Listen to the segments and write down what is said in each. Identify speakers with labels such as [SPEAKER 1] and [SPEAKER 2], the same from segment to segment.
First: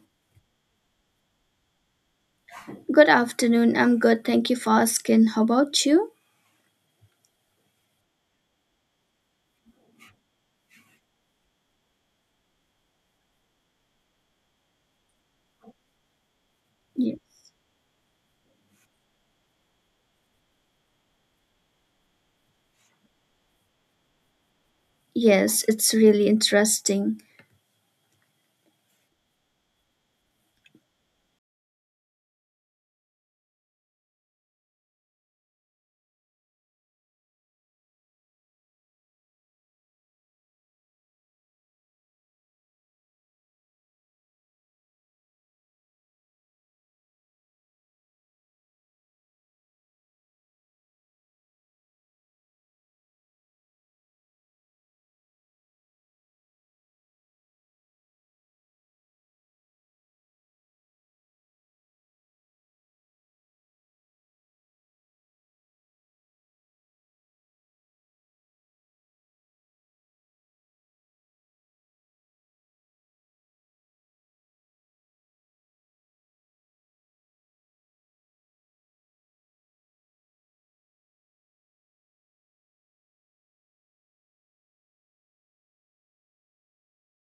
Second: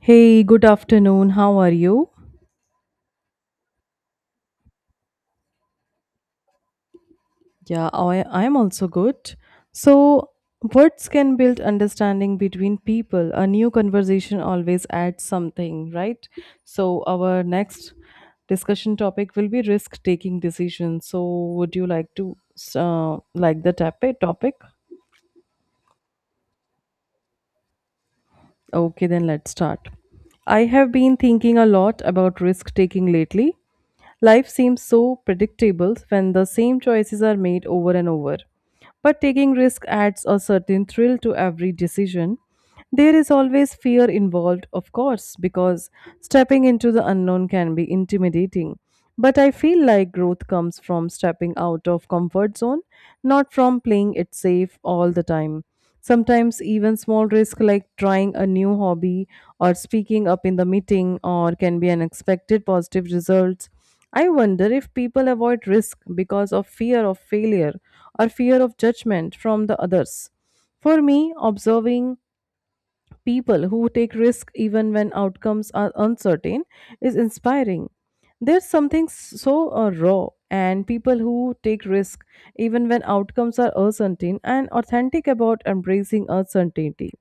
[SPEAKER 1] Hey, good afternoon. How are you?
[SPEAKER 2] Good afternoon. I'm good. Thank you for asking. How about you?
[SPEAKER 1] Yeah, I am also good. So, words can build understanding between people. A new conversation always adds something, right? So, our
[SPEAKER 2] Yes.
[SPEAKER 1] next discussion topic will be risk-taking decisions. So, would you like to like the topic?
[SPEAKER 2] Yes, it's really interesting.
[SPEAKER 1] Okay, then let's start. I have been thinking a lot about risk-taking lately. Life seems so predictable when the same choices are made over and over. But taking risk adds a certain thrill to every decision. There is always fear involved, of course, because stepping into the unknown can be intimidating. But I feel like growth comes from stepping out of comfort zone, not from playing it safe all the time. Sometimes even small risk like trying a new hobby or speaking up in the meeting or can be unexpected positive results. I wonder if people avoid risk because of fear of failure or fear of judgment from the others. For me, observing people who take risks even when outcomes are uncertain is inspiring. There's something so raw and people who take risk even when outcomes are uncertain and authentic about embracing uncertainty.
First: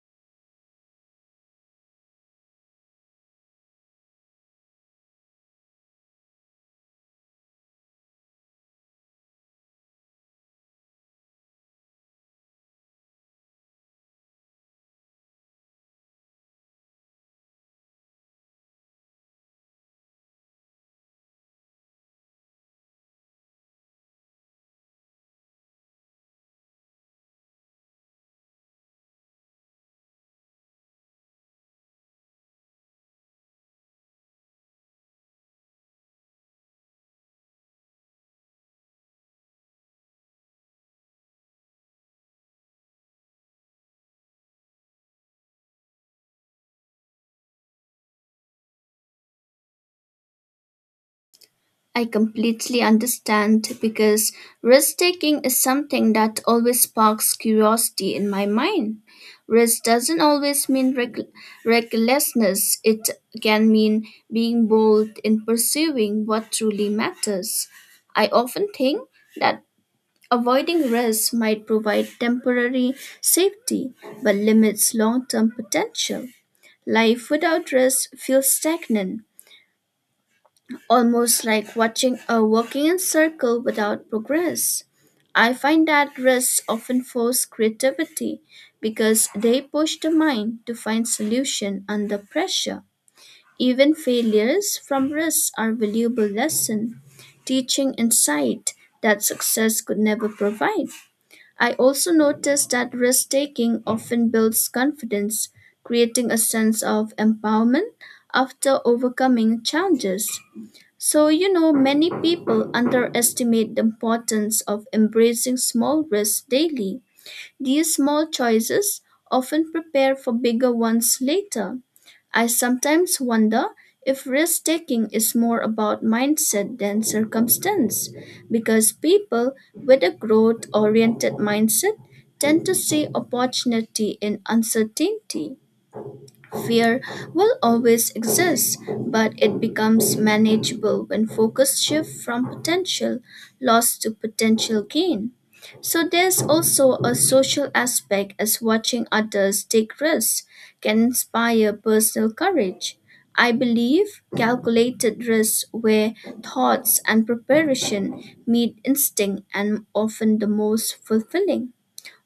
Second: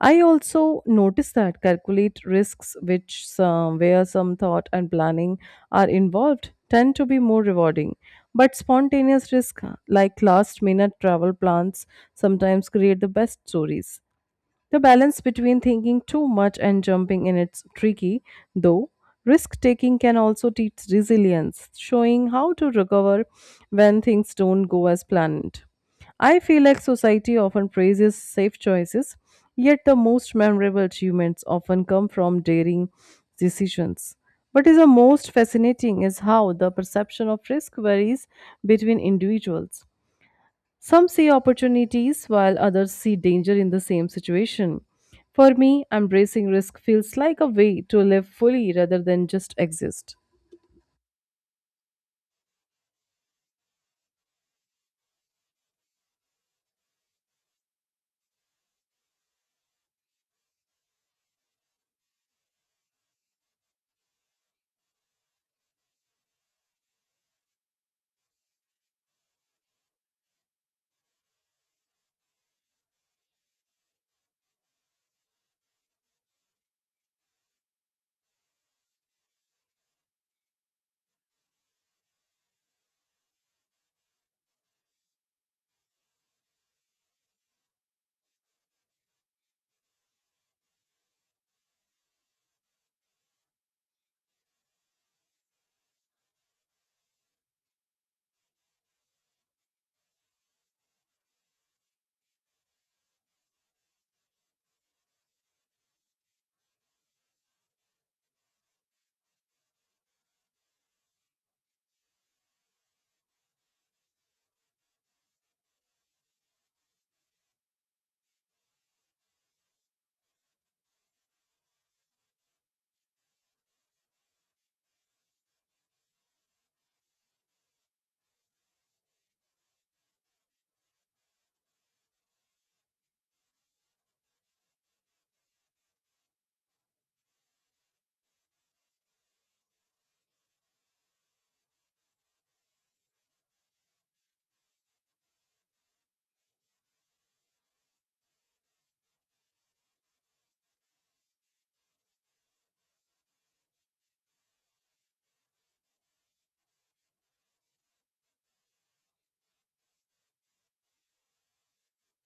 [SPEAKER 1] I also notice that calculate risks, which some, where some thought and planning are involved, tend to be more rewarding. But spontaneous risk, like last minute travel plans, sometimes create the best stories. The balance between thinking too much and jumping in it's tricky, though. Risk taking can also teach resilience, showing how to recover when things don't go as planned. I feel like society often praises safe choices, yet the most memorable achievements often come from daring decisions. What is the most fascinating is how the perception of risk varies between individuals. Some see opportunities while others see danger in the same situation. For me, embracing risk feels like a way to live fully rather than just exist.
[SPEAKER 2] I completely understand because risk taking is something that always sparks curiosity in my mind. Risk doesn't always mean recklessness, it can mean being bold in pursuing what truly matters. I often think that Avoiding risks might provide temporary safety but limits long term potential. Life without risk feels stagnant, almost like watching a walking in circle without progress. I find that risks often force creativity because they push the mind to find solution under pressure. Even failures from risks are valuable lesson, teaching insight that success could never provide. I also noticed that risk taking often builds confidence, creating a sense of empowerment after overcoming challenges. Many people underestimate the importance of embracing small risks daily. These small choices often prepare for bigger ones later. I sometimes wonder if risk taking is more about mindset than circumstance, because people with a growth oriented mindset tend to see opportunity in uncertainty. Fear will always exist, but it becomes manageable when focus shifts from potential loss to potential gain. So there's also a social aspect as watching others take risks can inspire personal courage. I believe calculated risks where thoughts and preparation meet instinct and often the most fulfilling.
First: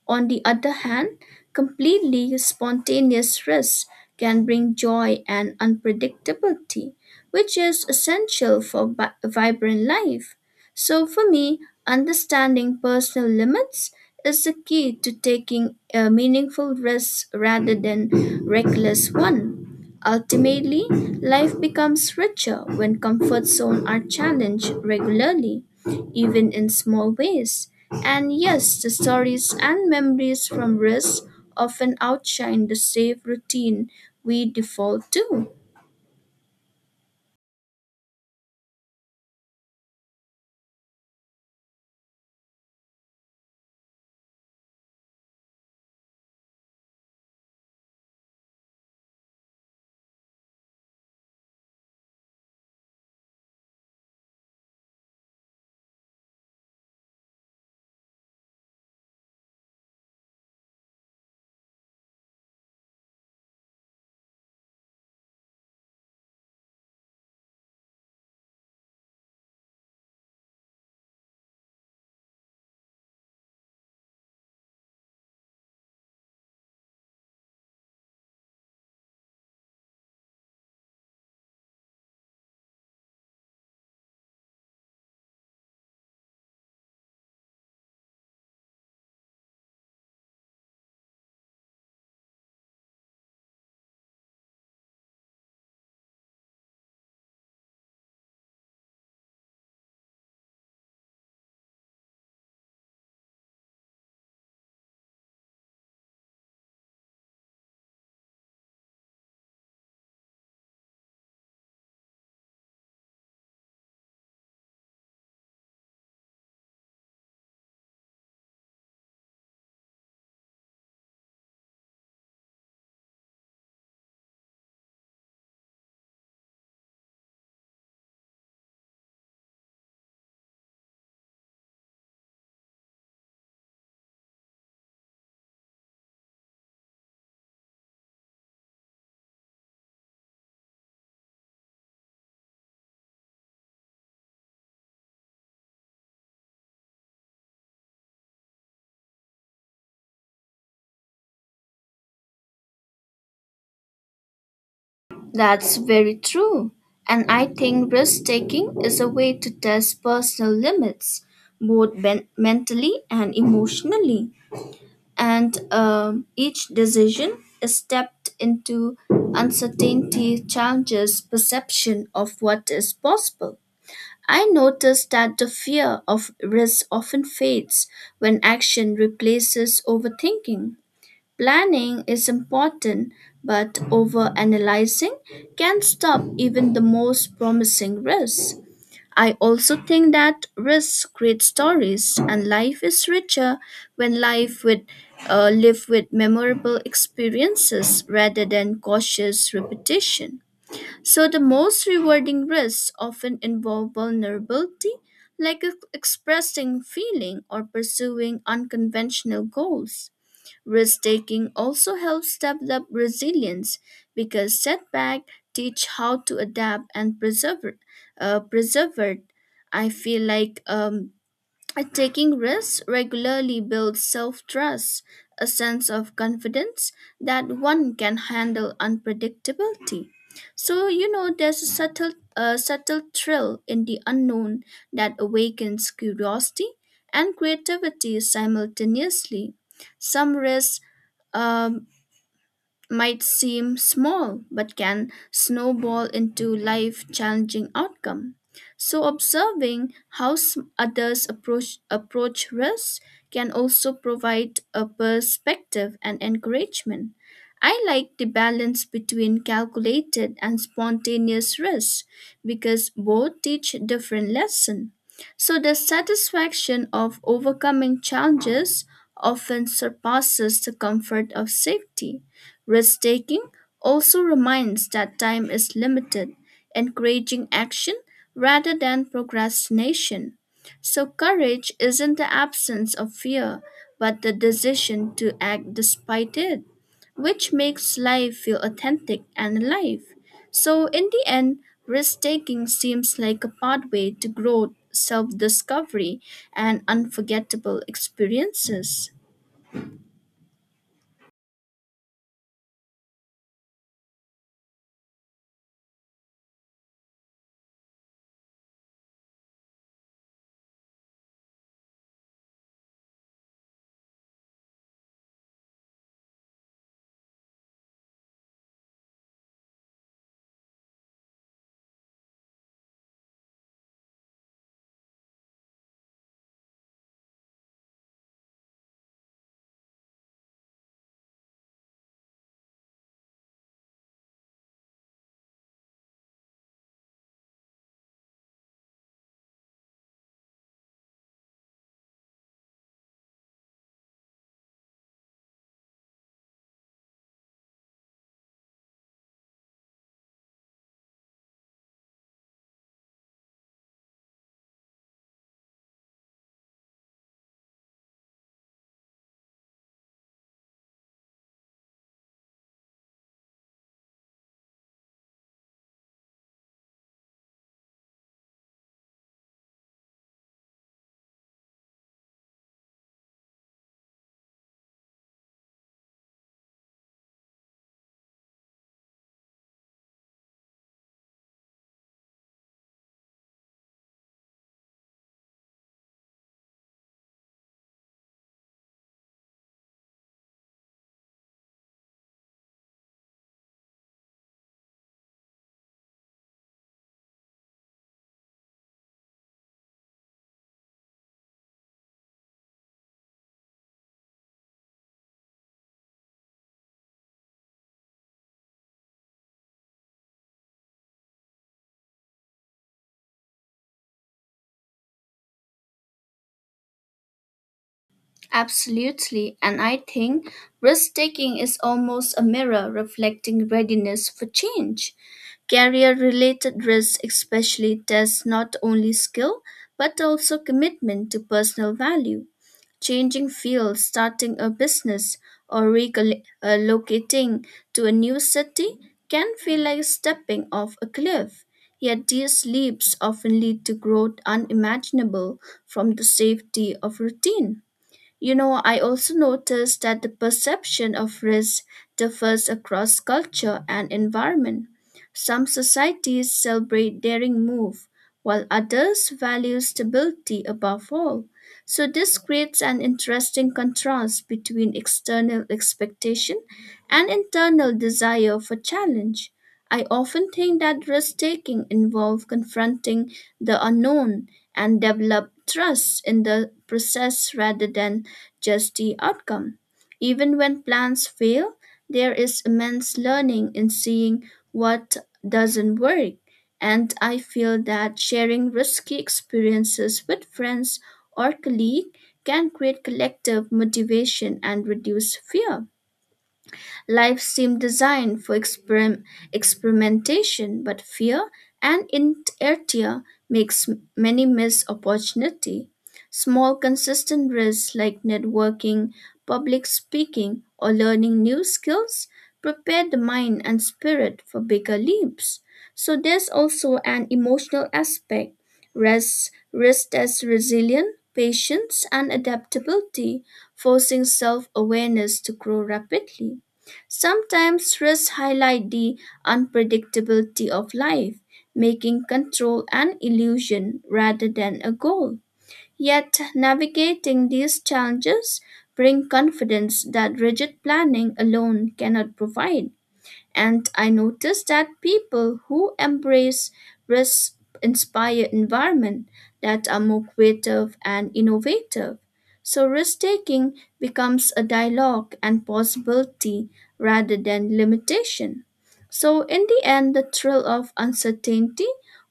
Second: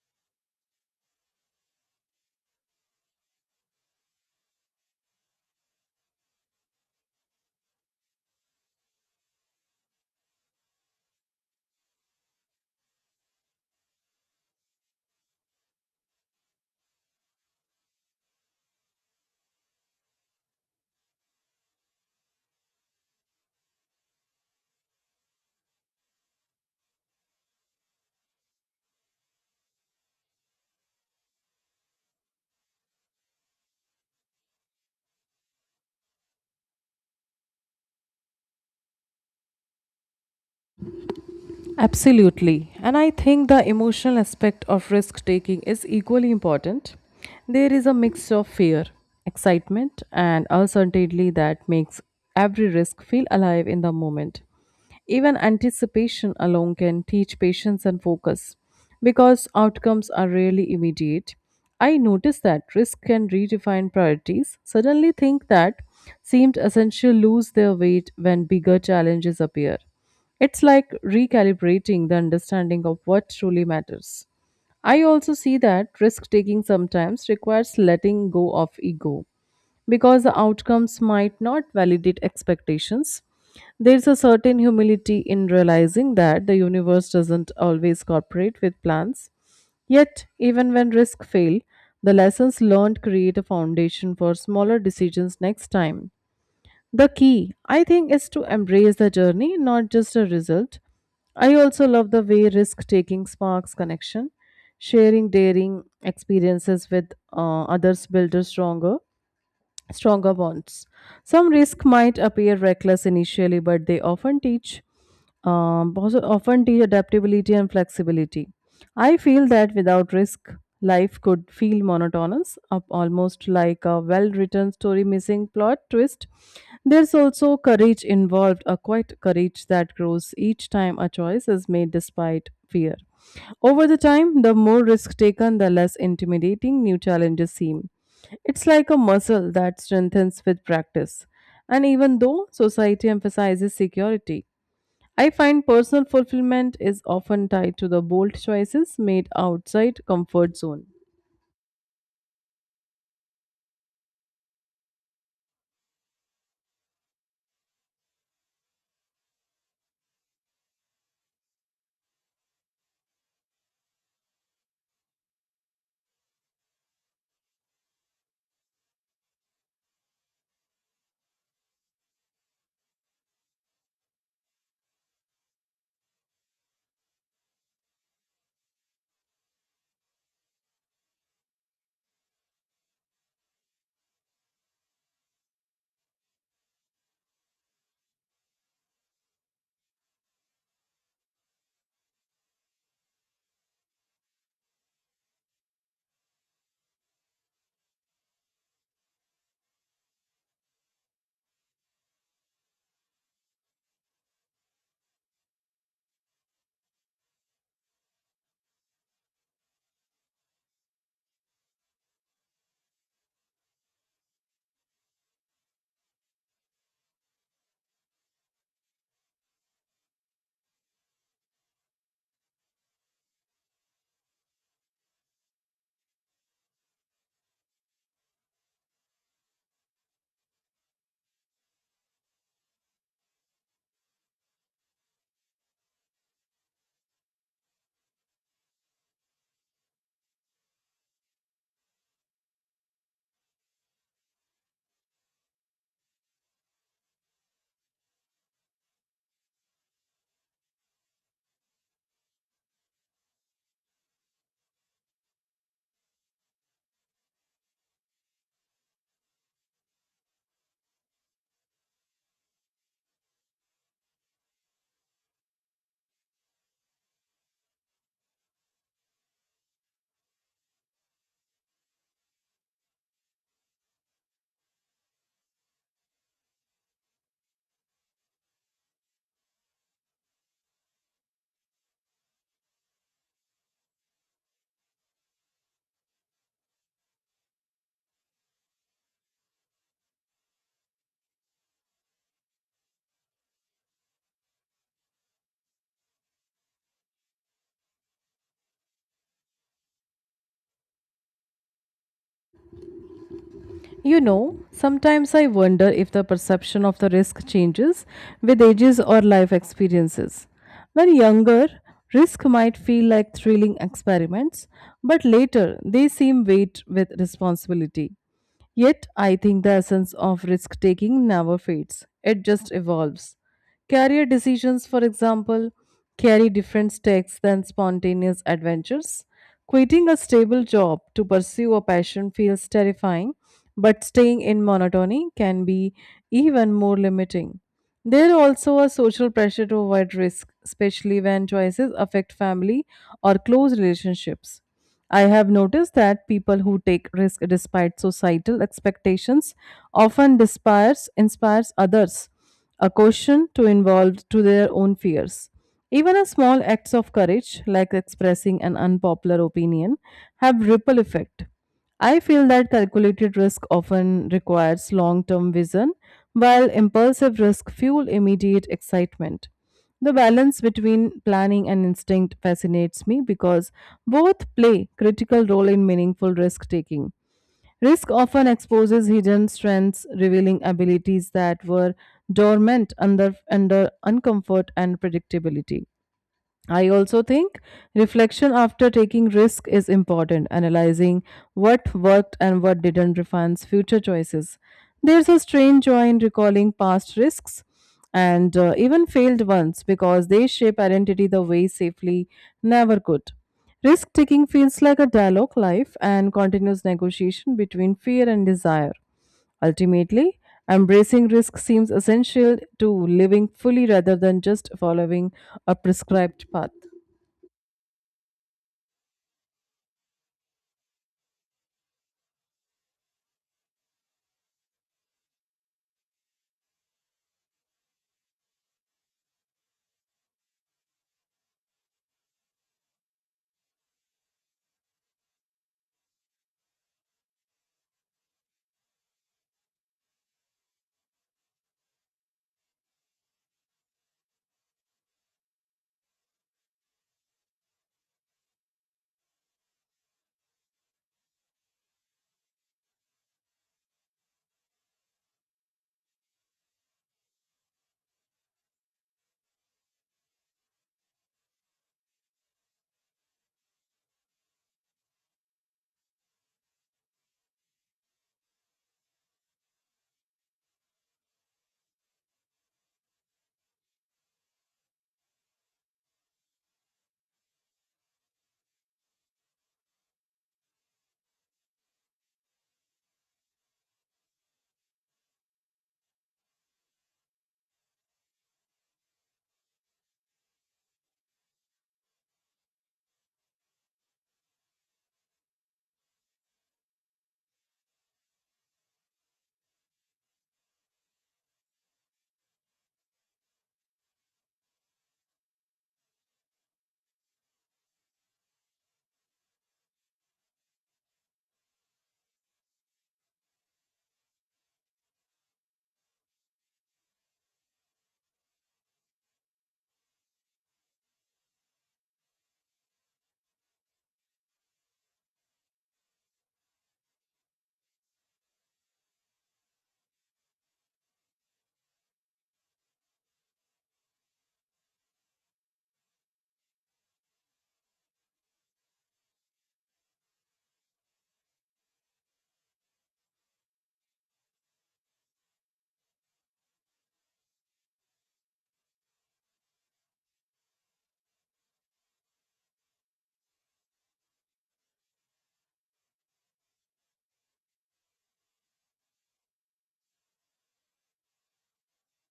[SPEAKER 2] On the other hand, completely spontaneous risks can bring joy and unpredictability, which is essential for vibrant life. So, for me, understanding personal limits is the key to taking a meaningful risk rather than reckless one. Ultimately, life becomes richer when comfort zones are challenged regularly, even in small ways. And yes, the stories and memories from risk often outshine the safe routine we default to.
[SPEAKER 1] Absolutely. And I think the emotional aspect of risk taking is equally important. There is a mix of fear, excitement, and uncertainty that makes every risk feel alive in the moment. Even anticipation alone can teach patience and focus because outcomes are rarely immediate. I notice that risk can redefine priorities, suddenly things that seemed essential lose their weight when bigger challenges appear. It's like recalibrating the understanding of what truly matters. I also see that risk taking sometimes requires letting go of ego because the outcomes might not validate expectations. There's a certain humility in realizing that the universe doesn't always cooperate with plans. Yet, even when risks fail, the lessons learned create a foundation for smaller decisions next time. The key, I think, is to embrace the journey, not just a result. I also love the way risk taking sparks connection. Sharing daring experiences with others builds a stronger bonds. Some risk might appear reckless initially, but they often teach also often teach adaptability and flexibility. I feel that without risk, life could feel monotonous, up almost like a well-written story missing plot twist. There's also courage involved, a quiet courage that grows each time a choice is made despite fear. Over the time, the more risk taken, the less intimidating new challenges seem. It's like a muscle that strengthens with practice. And even though society emphasizes security, I find personal fulfillment is often tied to the bold choices made outside comfort zone.
[SPEAKER 2] That's very true. And I think risk taking is a way to test personal limits, both mentally and emotionally. And each decision is stepped into uncertainty challenges perception of what is possible. I noticed that the fear of risk often fades when action replaces overthinking. Planning is important, but overanalyzing can stop even the most promising risks. I also think that risks create stories, and life is richer when life with live with memorable experiences rather than cautious repetition. So the most rewarding risks often involve vulnerability, like expressing feeling or pursuing unconventional goals. Risk taking also helps develop resilience because setbacks teach how to adapt and preserve. Preserve. I feel like taking risks regularly builds self trust, a sense of confidence that one can handle unpredictability. There's a subtle thrill in the unknown that awakens curiosity and creativity simultaneously. Some risks um, might seem small but can snowball into life challenging outcome, so observing how others approach risk can also provide a perspective and encouragement. I like the balance between calculated and spontaneous risk because both teach different lessons. So the satisfaction of overcoming challenges often surpasses the comfort of safety. Risk taking also reminds that time is limited, encouraging action rather than procrastination. So, courage isn't the absence of fear, but the decision to act despite it, which makes life feel authentic and alive. So, in the end, risk taking seems like a pathway to growth, self discovery, and unforgettable experiences.
[SPEAKER 1] You know, sometimes I wonder if the perception of the risk changes with ages or life experiences. When younger, risk might feel like thrilling experiments, but later they seem weighted with responsibility. Yet, I think the essence of risk taking never fades, it just evolves. Career decisions, for example, carry different stakes than spontaneous adventures. Quitting a stable job to pursue a passion feels terrifying, but staying in monotony can be even more limiting. There also a social pressure to avoid risk, especially when choices affect family or close relationships. I have noticed that people who take risk despite societal expectations often inspires others a caution to involve to their own fears. Even a small acts of courage like expressing an unpopular opinion have ripple effect. I feel that calculated risk often requires long term vision, while impulsive risk fuel immediate excitement. The balance between planning and instinct fascinates me because both play critical role in meaningful risk taking. Risk often exposes hidden strengths, revealing abilities that were dormant under uncomfort and predictability. I also think reflection after taking risk is important, analyzing what worked and what didn't refines future choices. There's a strange joy in recalling past risks and even failed ones because they shape identity the way safely never could. Risk taking feels like a dialogue life and continuous negotiation between fear and desire. Ultimately, embracing risk seems essential to living fully rather than just following a prescribed path.
[SPEAKER 2] Absolutely, and I think risk taking is almost a mirror reflecting readiness for change. Career related risks, especially, test not only skill but also commitment to personal value. Changing fields, starting a business, or relocating to a new city can feel like stepping off a cliff. Yet these leaps often lead to growth unimaginable from the safety of routine. You know, I also noticed that the perception of risk differs across culture and environment. Some societies celebrate daring move, while others value stability above all. So this creates an interesting contrast between external expectation and internal desire for challenge. I often think that risk taking involves confronting the unknown and develop trust in the process rather than just the outcome. Even when plans fail, there is immense learning in seeing what doesn't work. And I feel that sharing risky experiences with friends or colleagues can create collective motivation and reduce fear. Life seemed designed for experimentation, but fear and inertia makes many miss opportunity. Small consistent risks like networking, public speaking, or learning new skills prepare the mind and spirit for bigger leaps. So there's also an emotional aspect. Rest as resilience, patience, and adaptability, forcing self awareness to grow rapidly. Sometimes stress highlights the unpredictability of life, making control an illusion rather than a goal. Yet navigating these challenges bring confidence that rigid planning alone cannot provide. And I noticed that people who embrace risk-inspired environment that are more creative and innovative. So risk-taking becomes a dialogue and possibility rather than limitation. So in the end, the thrill of uncertainty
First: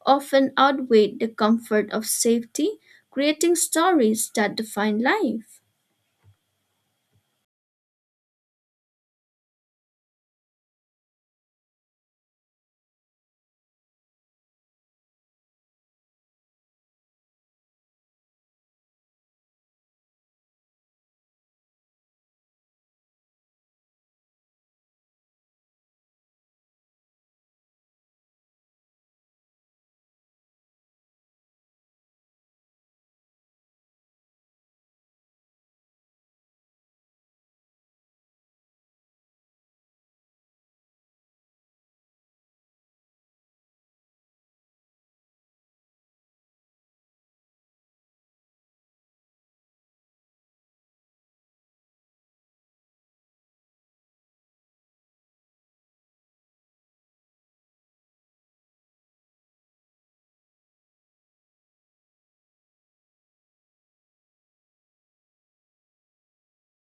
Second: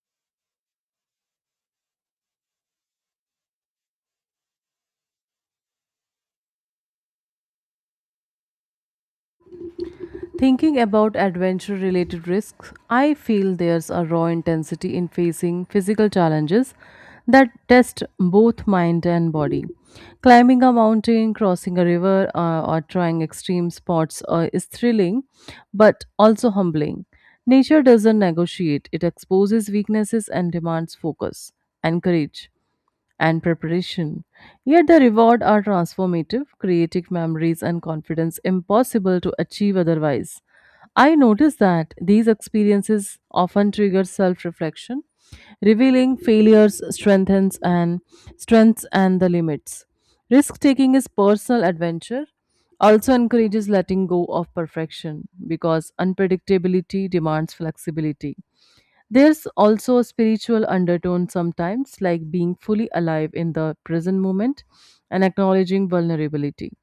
[SPEAKER 2] often outweigh the comfort of safety, creating stories that define life.
[SPEAKER 1] Thinking about adventure related risks, I feel there's a raw intensity in facing physical challenges that test both mind and body. Climbing a mountain, crossing a river, or trying extreme sports is thrilling but also humbling. Nature doesn't negotiate, it exposes weaknesses and demands focus and courage and preparation. Yet the reward are transformative, creating memories and confidence impossible to achieve otherwise. I noticed that these experiences often trigger self-reflection, revealing failures, strengthens and strengths and the limits. Risk taking is personal adventure, also encourages letting go of perfection because unpredictability demands flexibility. There's also a spiritual undertone sometimes, like being fully alive in the present moment and acknowledging vulnerability.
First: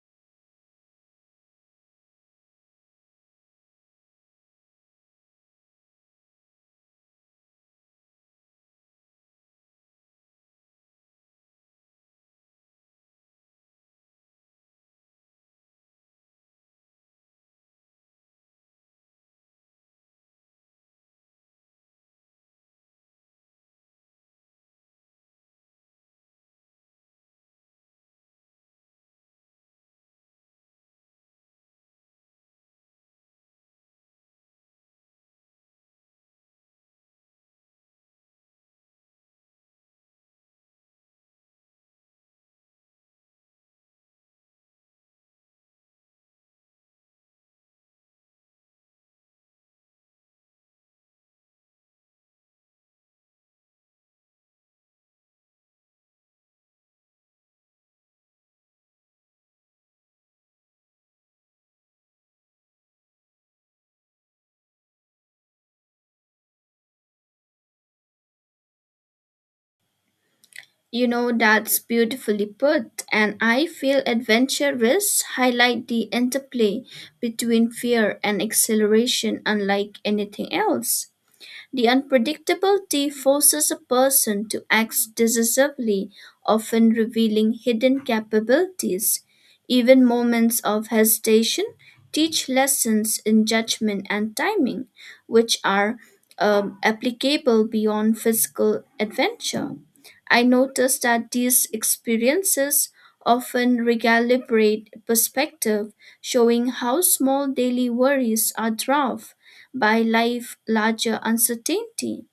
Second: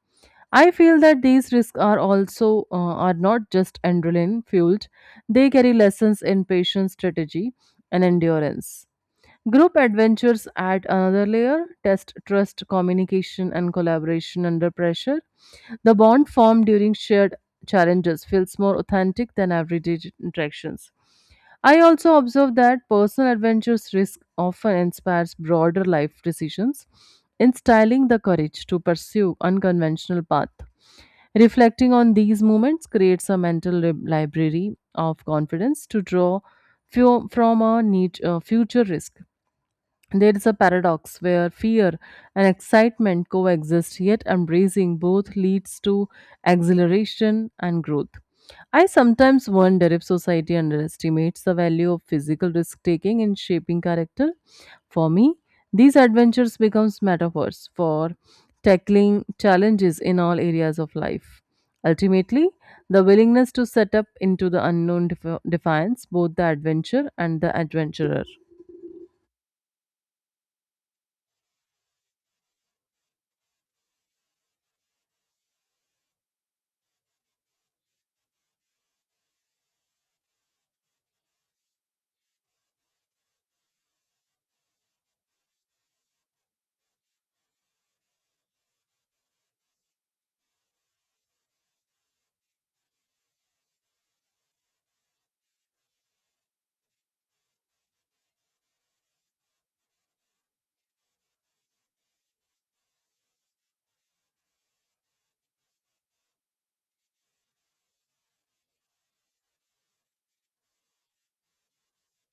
[SPEAKER 1] I feel that these risks are also are not just adrenaline fueled. They carry lessons in patience, strategy, and endurance. Group adventures add another layer: test, trust, communication, and collaboration under pressure. The bond formed during shared challenges feels more authentic than everyday interactions. I also observe that personal adventures risk often inspires broader life decisions, instilling the courage to pursue unconventional path. Reflecting on these moments creates a mental library of confidence to draw from a need, future risk. There is a paradox where fear and excitement coexist, yet embracing both leads to exhilaration and growth. I sometimes wonder if society underestimates the value of physical risk taking in shaping character. For me, these adventures becomes metaphors for tackling challenges in all areas of life. Ultimately, the willingness to set up into the unknown defines both the adventure and the adventurer.
[SPEAKER 2] You know, that's beautifully put, and I feel adventurous highlight the interplay between fear and acceleration unlike anything else. The unpredictability forces a person to act decisively, often revealing hidden capabilities. Even moments of hesitation teach lessons in judgment and timing, which are applicable beyond physical adventure. I noticed that these experiences often recalibrate perspective, showing how small daily worries are dwarfed by life larger uncertainty.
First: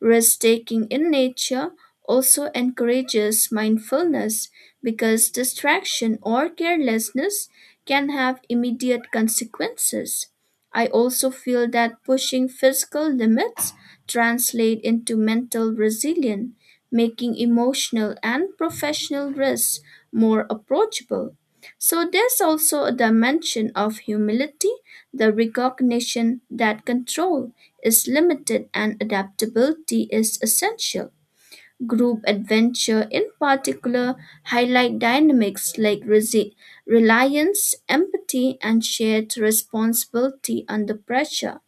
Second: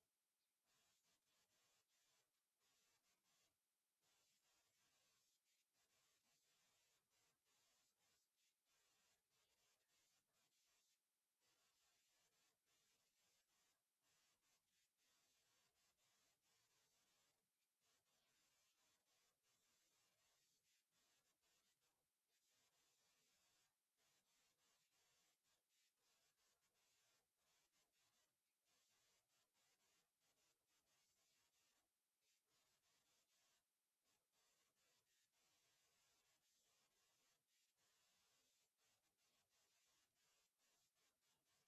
[SPEAKER 2] Risk taking in nature also encourages mindfulness because distraction or carelessness can have immediate consequences. I also feel that pushing physical limits translate into mental resilience, making emotional and professional risks more approachable. So there's also a dimension of humility, the recognition that control is limited and adaptability is essential. Group adventure in particular highlight dynamics like reliance, empathy and shared responsibility under pressure.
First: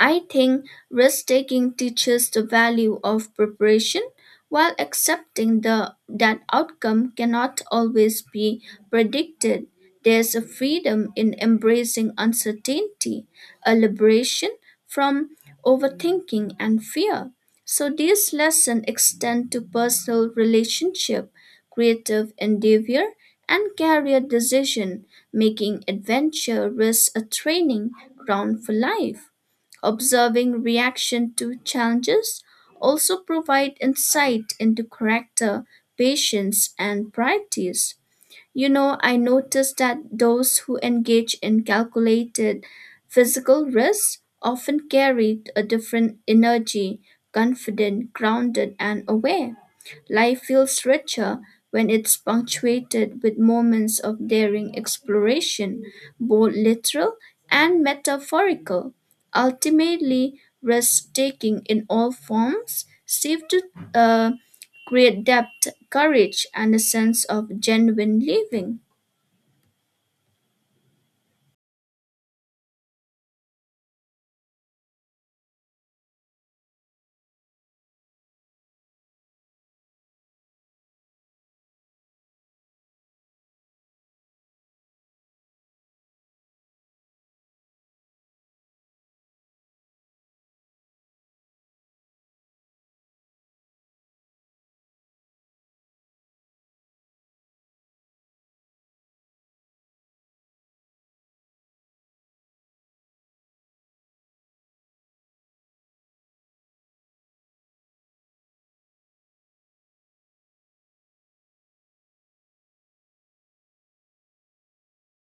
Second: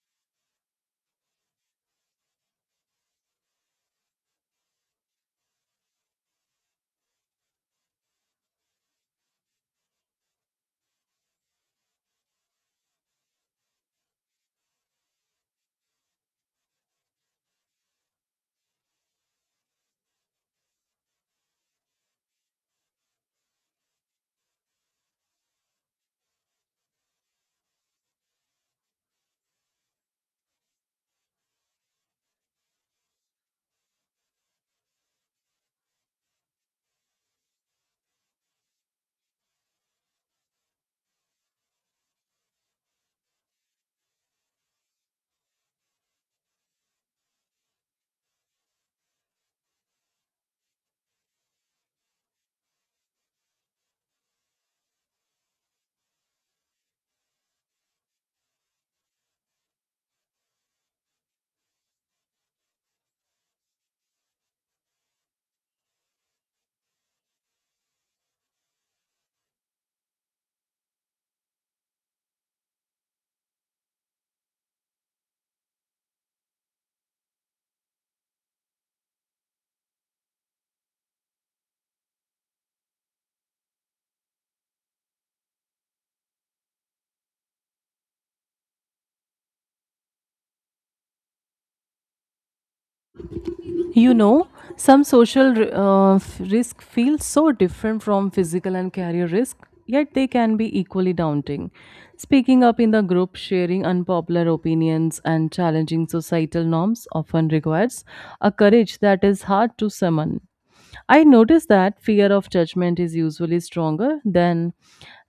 [SPEAKER 2] I think risk taking teaches the value of preparation while accepting that outcome cannot always be predicted. There's a freedom in embracing uncertainty, a liberation from overthinking and fear. So these lessons extend to personal relationship, creative endeavor, and career decision, making adventure risk a training ground for life. Observing reaction to challenges also provide insight into character, patience, and priorities. You know, I noticed that those who engage in calculated physical risks often carry a different energy, confident, grounded, and aware. Life feels richer when it's punctuated with moments of daring exploration, both literal and metaphorical. Ultimately, risk taking in all forms seems to uh, great depth, courage, and a sense of genuine living.
[SPEAKER 1] You know, some social risk feels so different from physical and career risk, yet they can be equally daunting. Speaking up in the group, sharing unpopular opinions, and challenging societal norms often requires a courage that is hard to summon. I noticed that fear of judgment is usually stronger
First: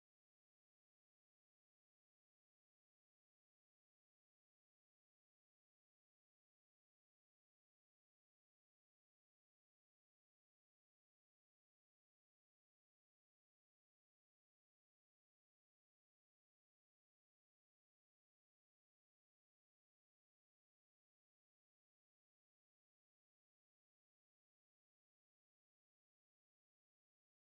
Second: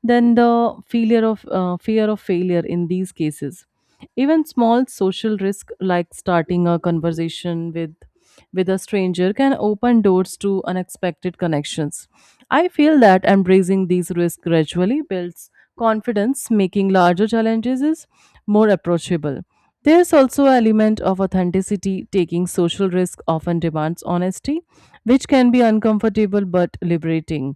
[SPEAKER 1] than the failure of fear of failure in these cases. Even small social risk like starting a conversation with a stranger can open doors to unexpected connections. I feel that embracing these risks gradually builds confidence, making larger challenges is more approachable. There's also an element of authenticity. Taking social risk often demands honesty which can be uncomfortable but liberating.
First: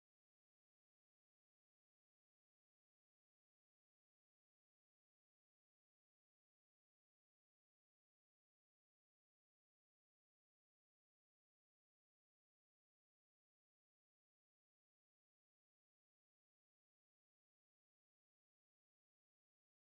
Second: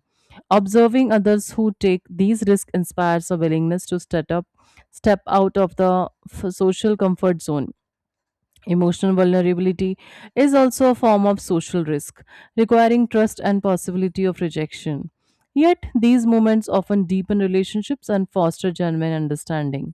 [SPEAKER 1] Observing others who take these risks inspires a willingness to step up, step out of the social comfort zone. Emotional vulnerability is also a form of social risk, requiring trust and possibility of rejection. Yet, these moments often deepen relationships and foster genuine understanding.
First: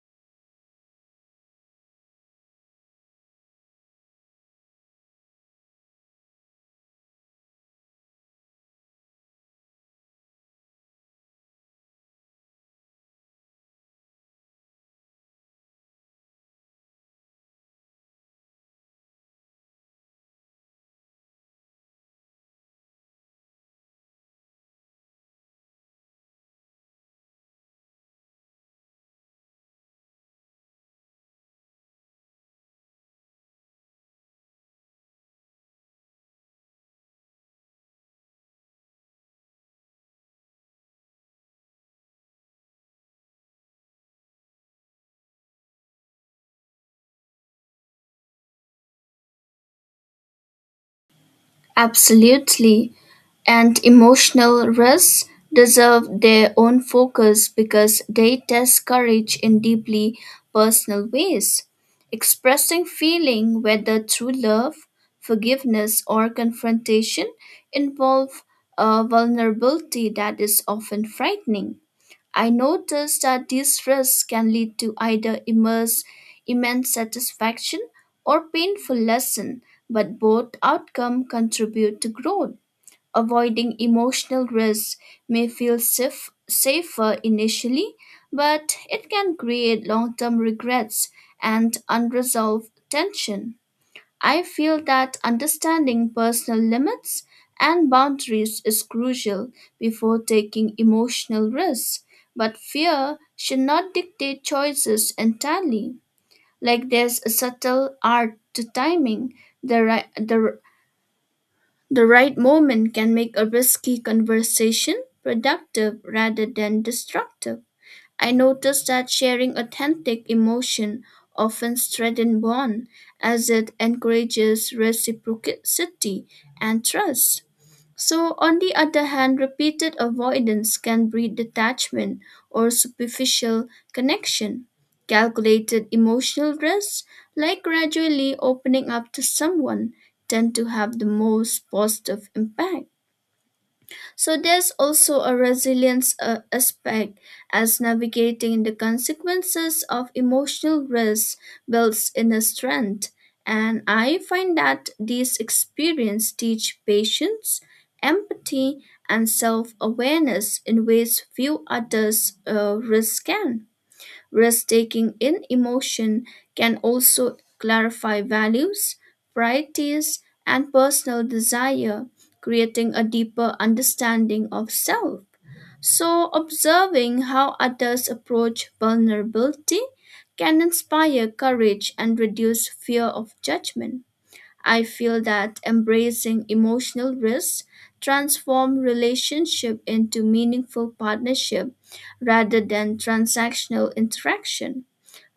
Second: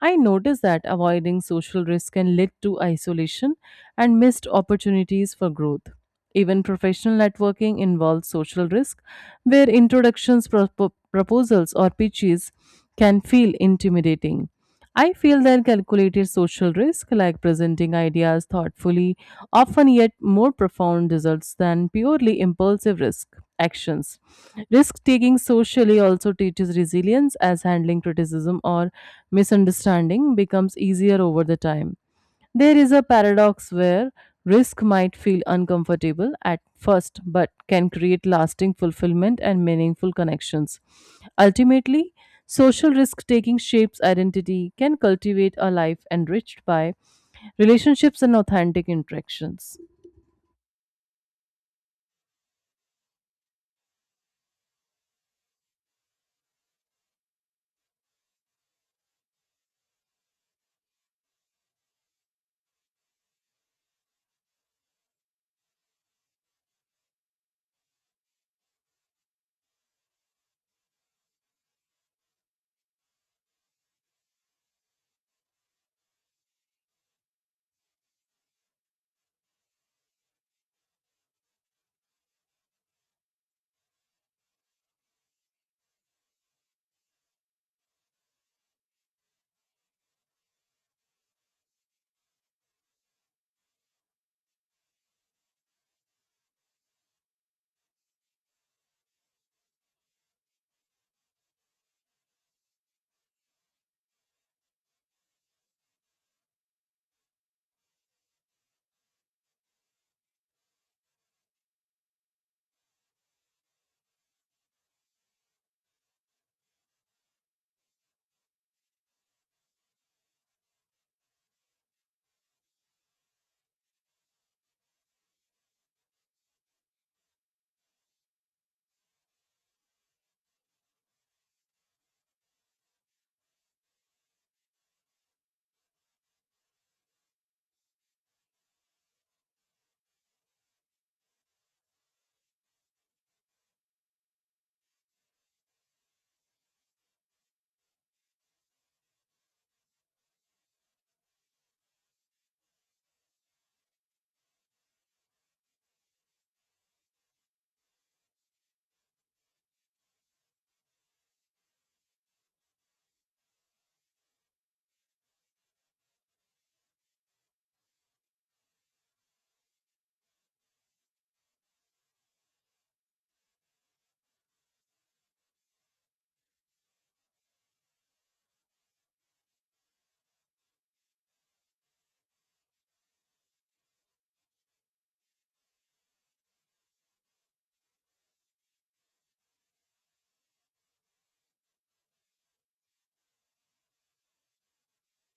[SPEAKER 1] I noticed that avoiding social risk can lead to isolation and missed opportunities for growth. Even professional networking involves social risk, where introductions, proposals, or pitches can feel intimidating. I feel that calculated social risk, like presenting ideas thoughtfully, often yet more profound results than purely impulsive risk actions. Risk taking socially also teaches resilience as handling criticism or misunderstanding becomes easier over the time. There is a paradox where risk might feel uncomfortable at first, but can create lasting fulfillment and meaningful connections. Ultimately, social risk taking shapes identity, can cultivate a life enriched by relationships and authentic interactions.
[SPEAKER 2] Absolutely. And emotional risks deserve their own focus because they test courage in deeply personal ways. Expressing feeling, whether through love, forgiveness, or confrontation, involve a vulnerability that is often frightening. I noticed that these risks can lead to either immense satisfaction or painful lesson, but both outcome contribute to growth. Avoiding emotional risks may feel safer initially, but it can create long-term regrets and unresolved tension. I feel that understanding personal limits and boundaries is crucial before taking emotional risks, but fear should not dictate choices entirely. Like there's a subtle art to timing, the right, the, the right moment can make a risky conversation productive rather than destructive. I noticed that sharing authentic emotion often strengthens bond as it encourages reciprocity and trust. So on the other hand, repeated avoidance can breed detachment or superficial connection. Calculated emotional risks, like gradually opening up to someone, tend to have the most positive impact. So there's also a resilience aspect as navigating the consequences of emotional risk builds inner strength. And I find that these experiences teach patience, empathy, and self awareness in ways few others risks can. Risk taking in emotion can also clarify values, priorities, and personal desire, creating a deeper understanding of self. So, observing how others approach vulnerability can inspire courage and reduce fear of judgment. I feel that embracing emotional risks transform relationship into meaningful partnership rather than transactional interaction.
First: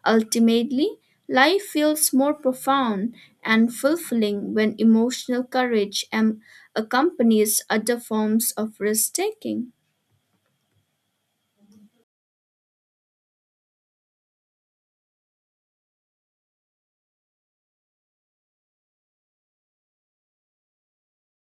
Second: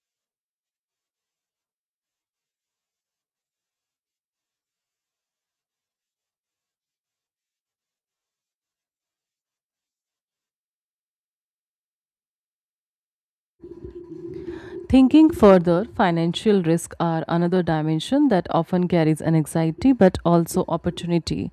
[SPEAKER 2] Ultimately, life feels more profound and fulfilling when emotional courage accompanies other forms of risk taking.
[SPEAKER 1] Thinking further, financial risks are another dimension that often carries an anxiety but also opportunity.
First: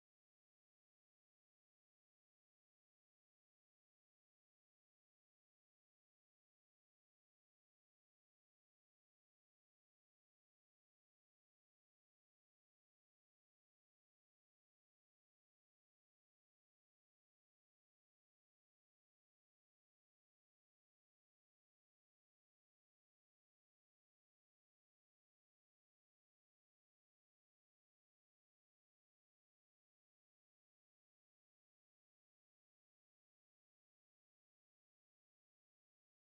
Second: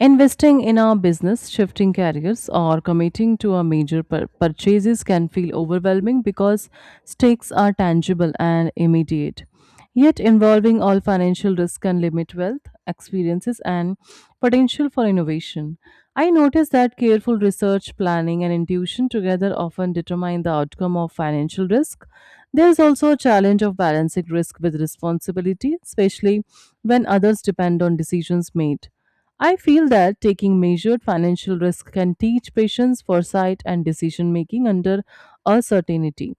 [SPEAKER 1] Investing in our business, shifting careers, or committing to a major purchases can feel overwhelming because stakes are tangible and immediate yet involving all financial risk can limit wealth, experiences, and potential for innovation. I noticed that careful research, planning, and intuition together often determine the outcome of financial risk. There is also a challenge of balancing risk with responsibility, especially when others depend on decisions made. I feel that taking measured financial risk can teach patience, foresight, and decision making under uncertainty.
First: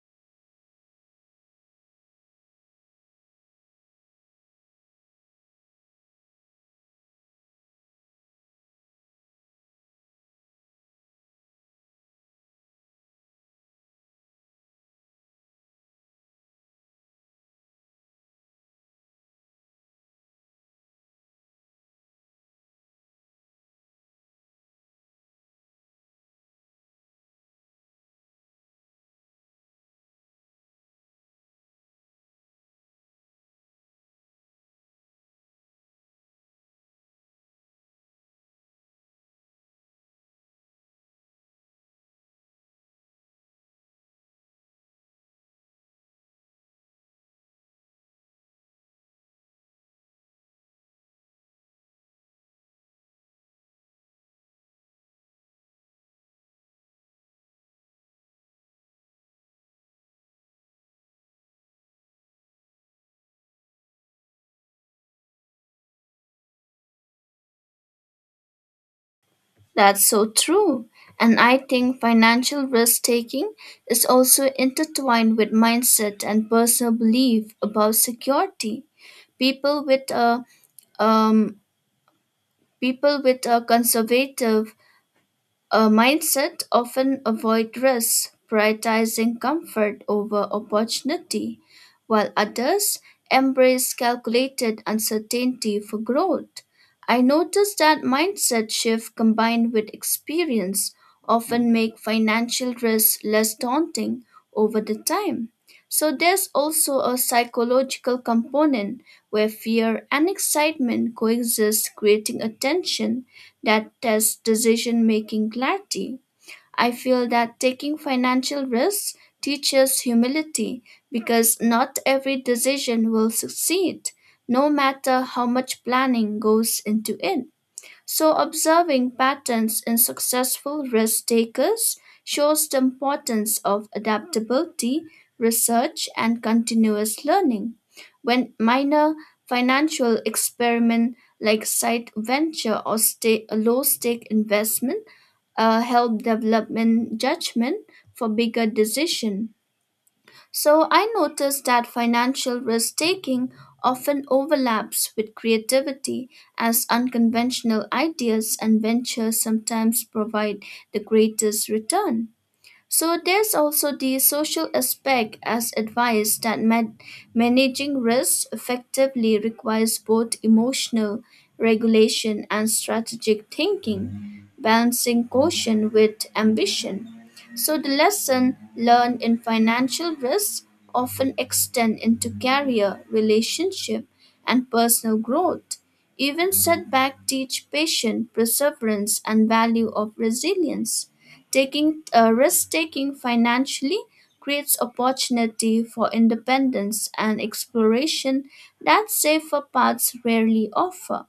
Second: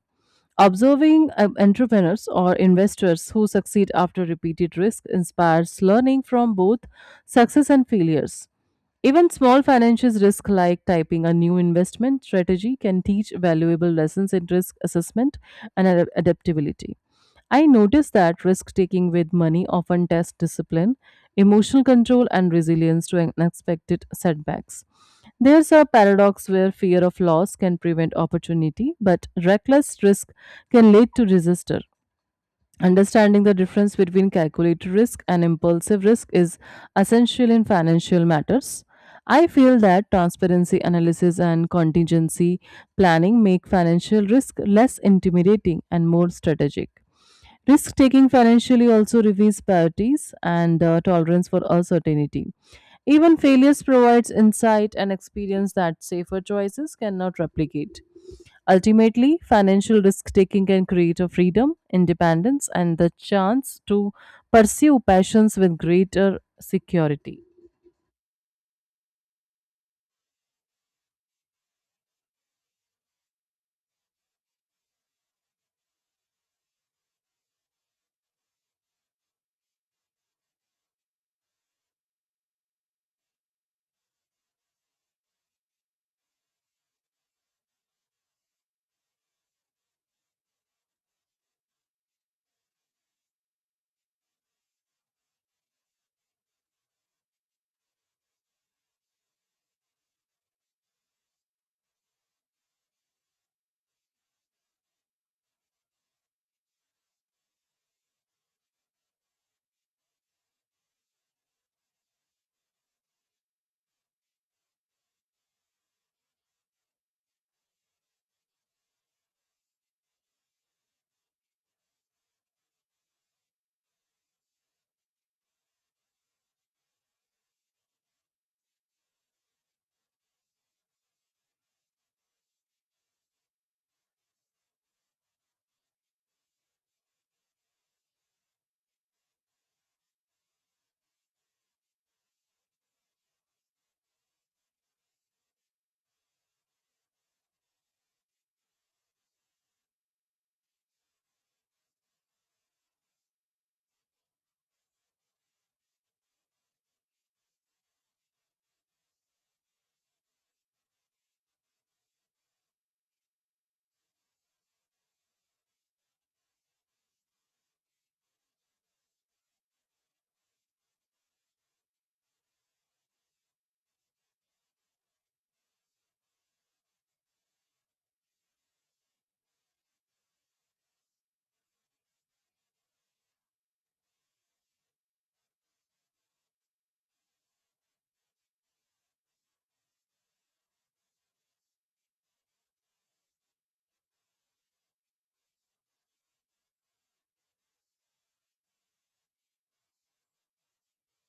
[SPEAKER 1] Observing entrepreneurs or investors who succeed after repeated risk inspires learning from both success and failures. Even small financial risks like typing a new investment strategy can teach valuable lessons in risk assessment and adaptability. I noticed that risk taking with money often tests discipline, emotional control, and resilience to unexpected setbacks. There's a paradox where fear of loss can prevent opportunity, but reckless risk can lead to disaster. Understanding the difference between calculated risk and impulsive risk is essential in financial matters. I feel that transparency analysis and contingency planning make financial risk less intimidating and more strategic. Risk taking financially also reveals priorities and tolerance for uncertainty. Even failures provides insight and experience that safer choices cannot replicate. Ultimately, financial risk taking can create a freedom, independence, and the chance to pursue passions with greater security.
[SPEAKER 2] That's so true. And I think financial risk taking is also intertwined with mindset and personal belief about security. People with a um, People with a conservative a mindset often avoid risk, prioritizing comfort over opportunity, while others embrace calculated uncertainty for growth. I noticed that mindset shift combined with experience often make financial risk less daunting over the time. So there's also a psychological component where fear and excitement coexist creating a tension that test decision making clarity. I feel that taking financial risks teaches humility because not every decision will succeed, no matter how much planning goes into it. So, observing patterns in successful risk takers shows the importance of adaptability, research, and continuous learning. When minor financial experiment like side venture or low stake investment help development judgment for bigger decision. So I noticed that financial risk taking often overlaps with creativity, as unconventional ideas and ventures sometimes provide the greatest return. So there's also the social aspect as advice that managing risk effectively requires both emotional regulation and strategic thinking, balancing caution with ambition. So the lesson learned in financial risk often extend into career, relationship, and personal growth. Even setback teach patience, perseverance, and value of resilience. Taking Risk taking financially creates opportunity for independence and exploration that safer paths rarely offer.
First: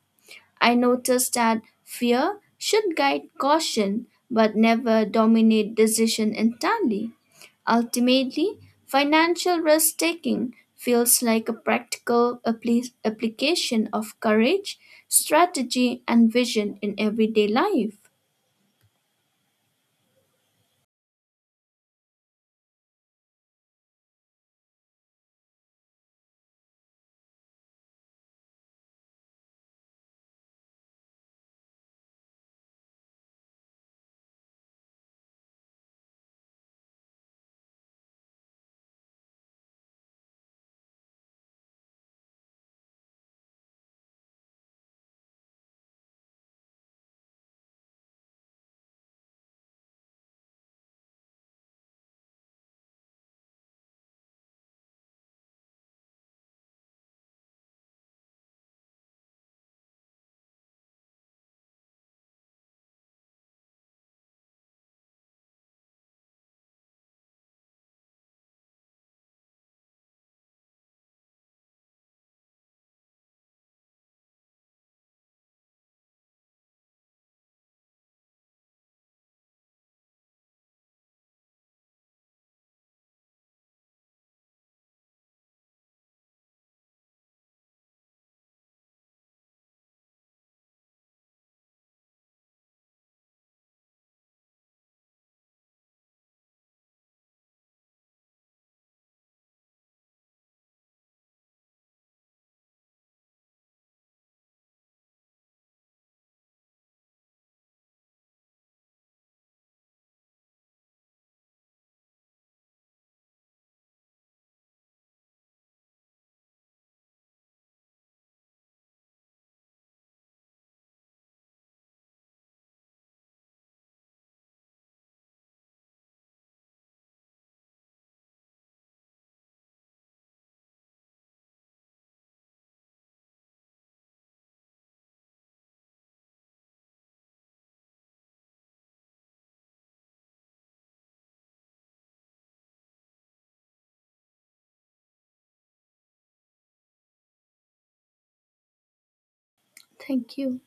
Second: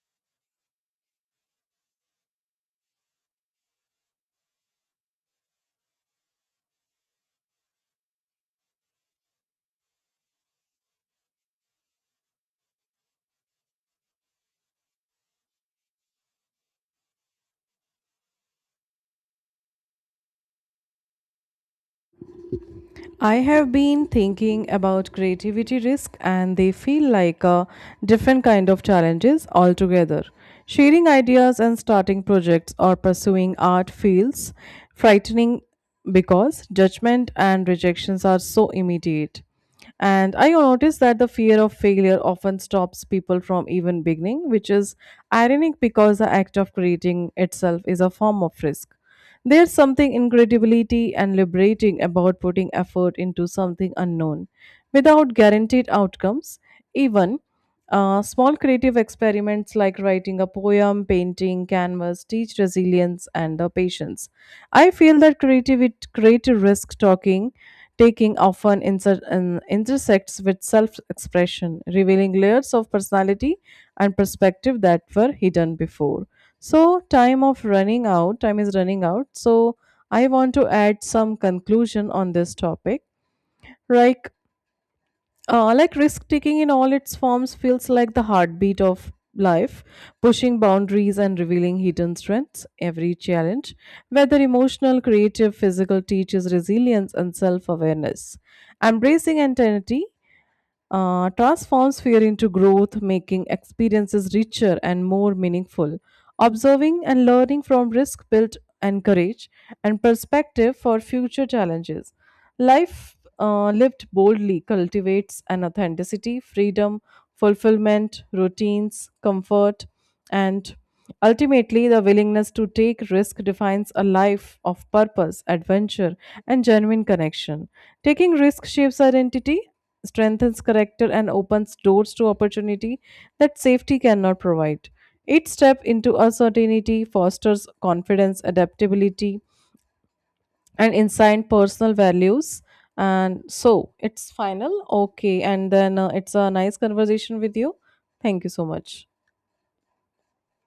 [SPEAKER 2] I noticed that fear should guide caution but never dominate decision entirely. Ultimately, financial risk taking feels like a practical application of courage, strategy, and vision in everyday life.
[SPEAKER 1] I have been thinking about creativity risk and they feel like a different kind of challenges altogether. Sharing ideas and starting projects or pursuing art feels frightening because judgment and rejections are so immediate. And I noticed that the fear of failure often stops people from even beginning, which is ironic because the act of creating itself is a form of risk. There's something incredibility and liberating about putting effort into something unknown without guaranteed outcomes. Even small creative experiments like writing a poem, painting, canvas teach resilience and the patience. I feel that creative risk talking taking often intersects with self-expression, revealing layers of personality and perspective that were hidden before. So, time of running out, time is running out. So, I want to add some conclusion on this topic. Like, like risk taking in all its forms feels like the heartbeat of life, pushing boundaries and revealing hidden strengths. Every challenge, whether emotional, creative, physical, teaches resilience and self awareness. Embracing anxiety transforms fear into growth, making experiences richer and more meaningful. Observing and learning from risk built and courage and perspective for future challenges. Life lived boldly cultivates an authenticity, freedom, fulfillment, routines, comfort, and ultimately the willingness to take risk defines a life of purpose, adventure, and genuine connection. Taking risk shapes identity strengthens character and opens doors to opportunity that safety cannot provide. Each step into uncertainty fosters confidence, adaptability, and insight personal values. And so it's final. Okay. And then it's a nice conversation with you. Thank you so much.
[SPEAKER 2] Thank you.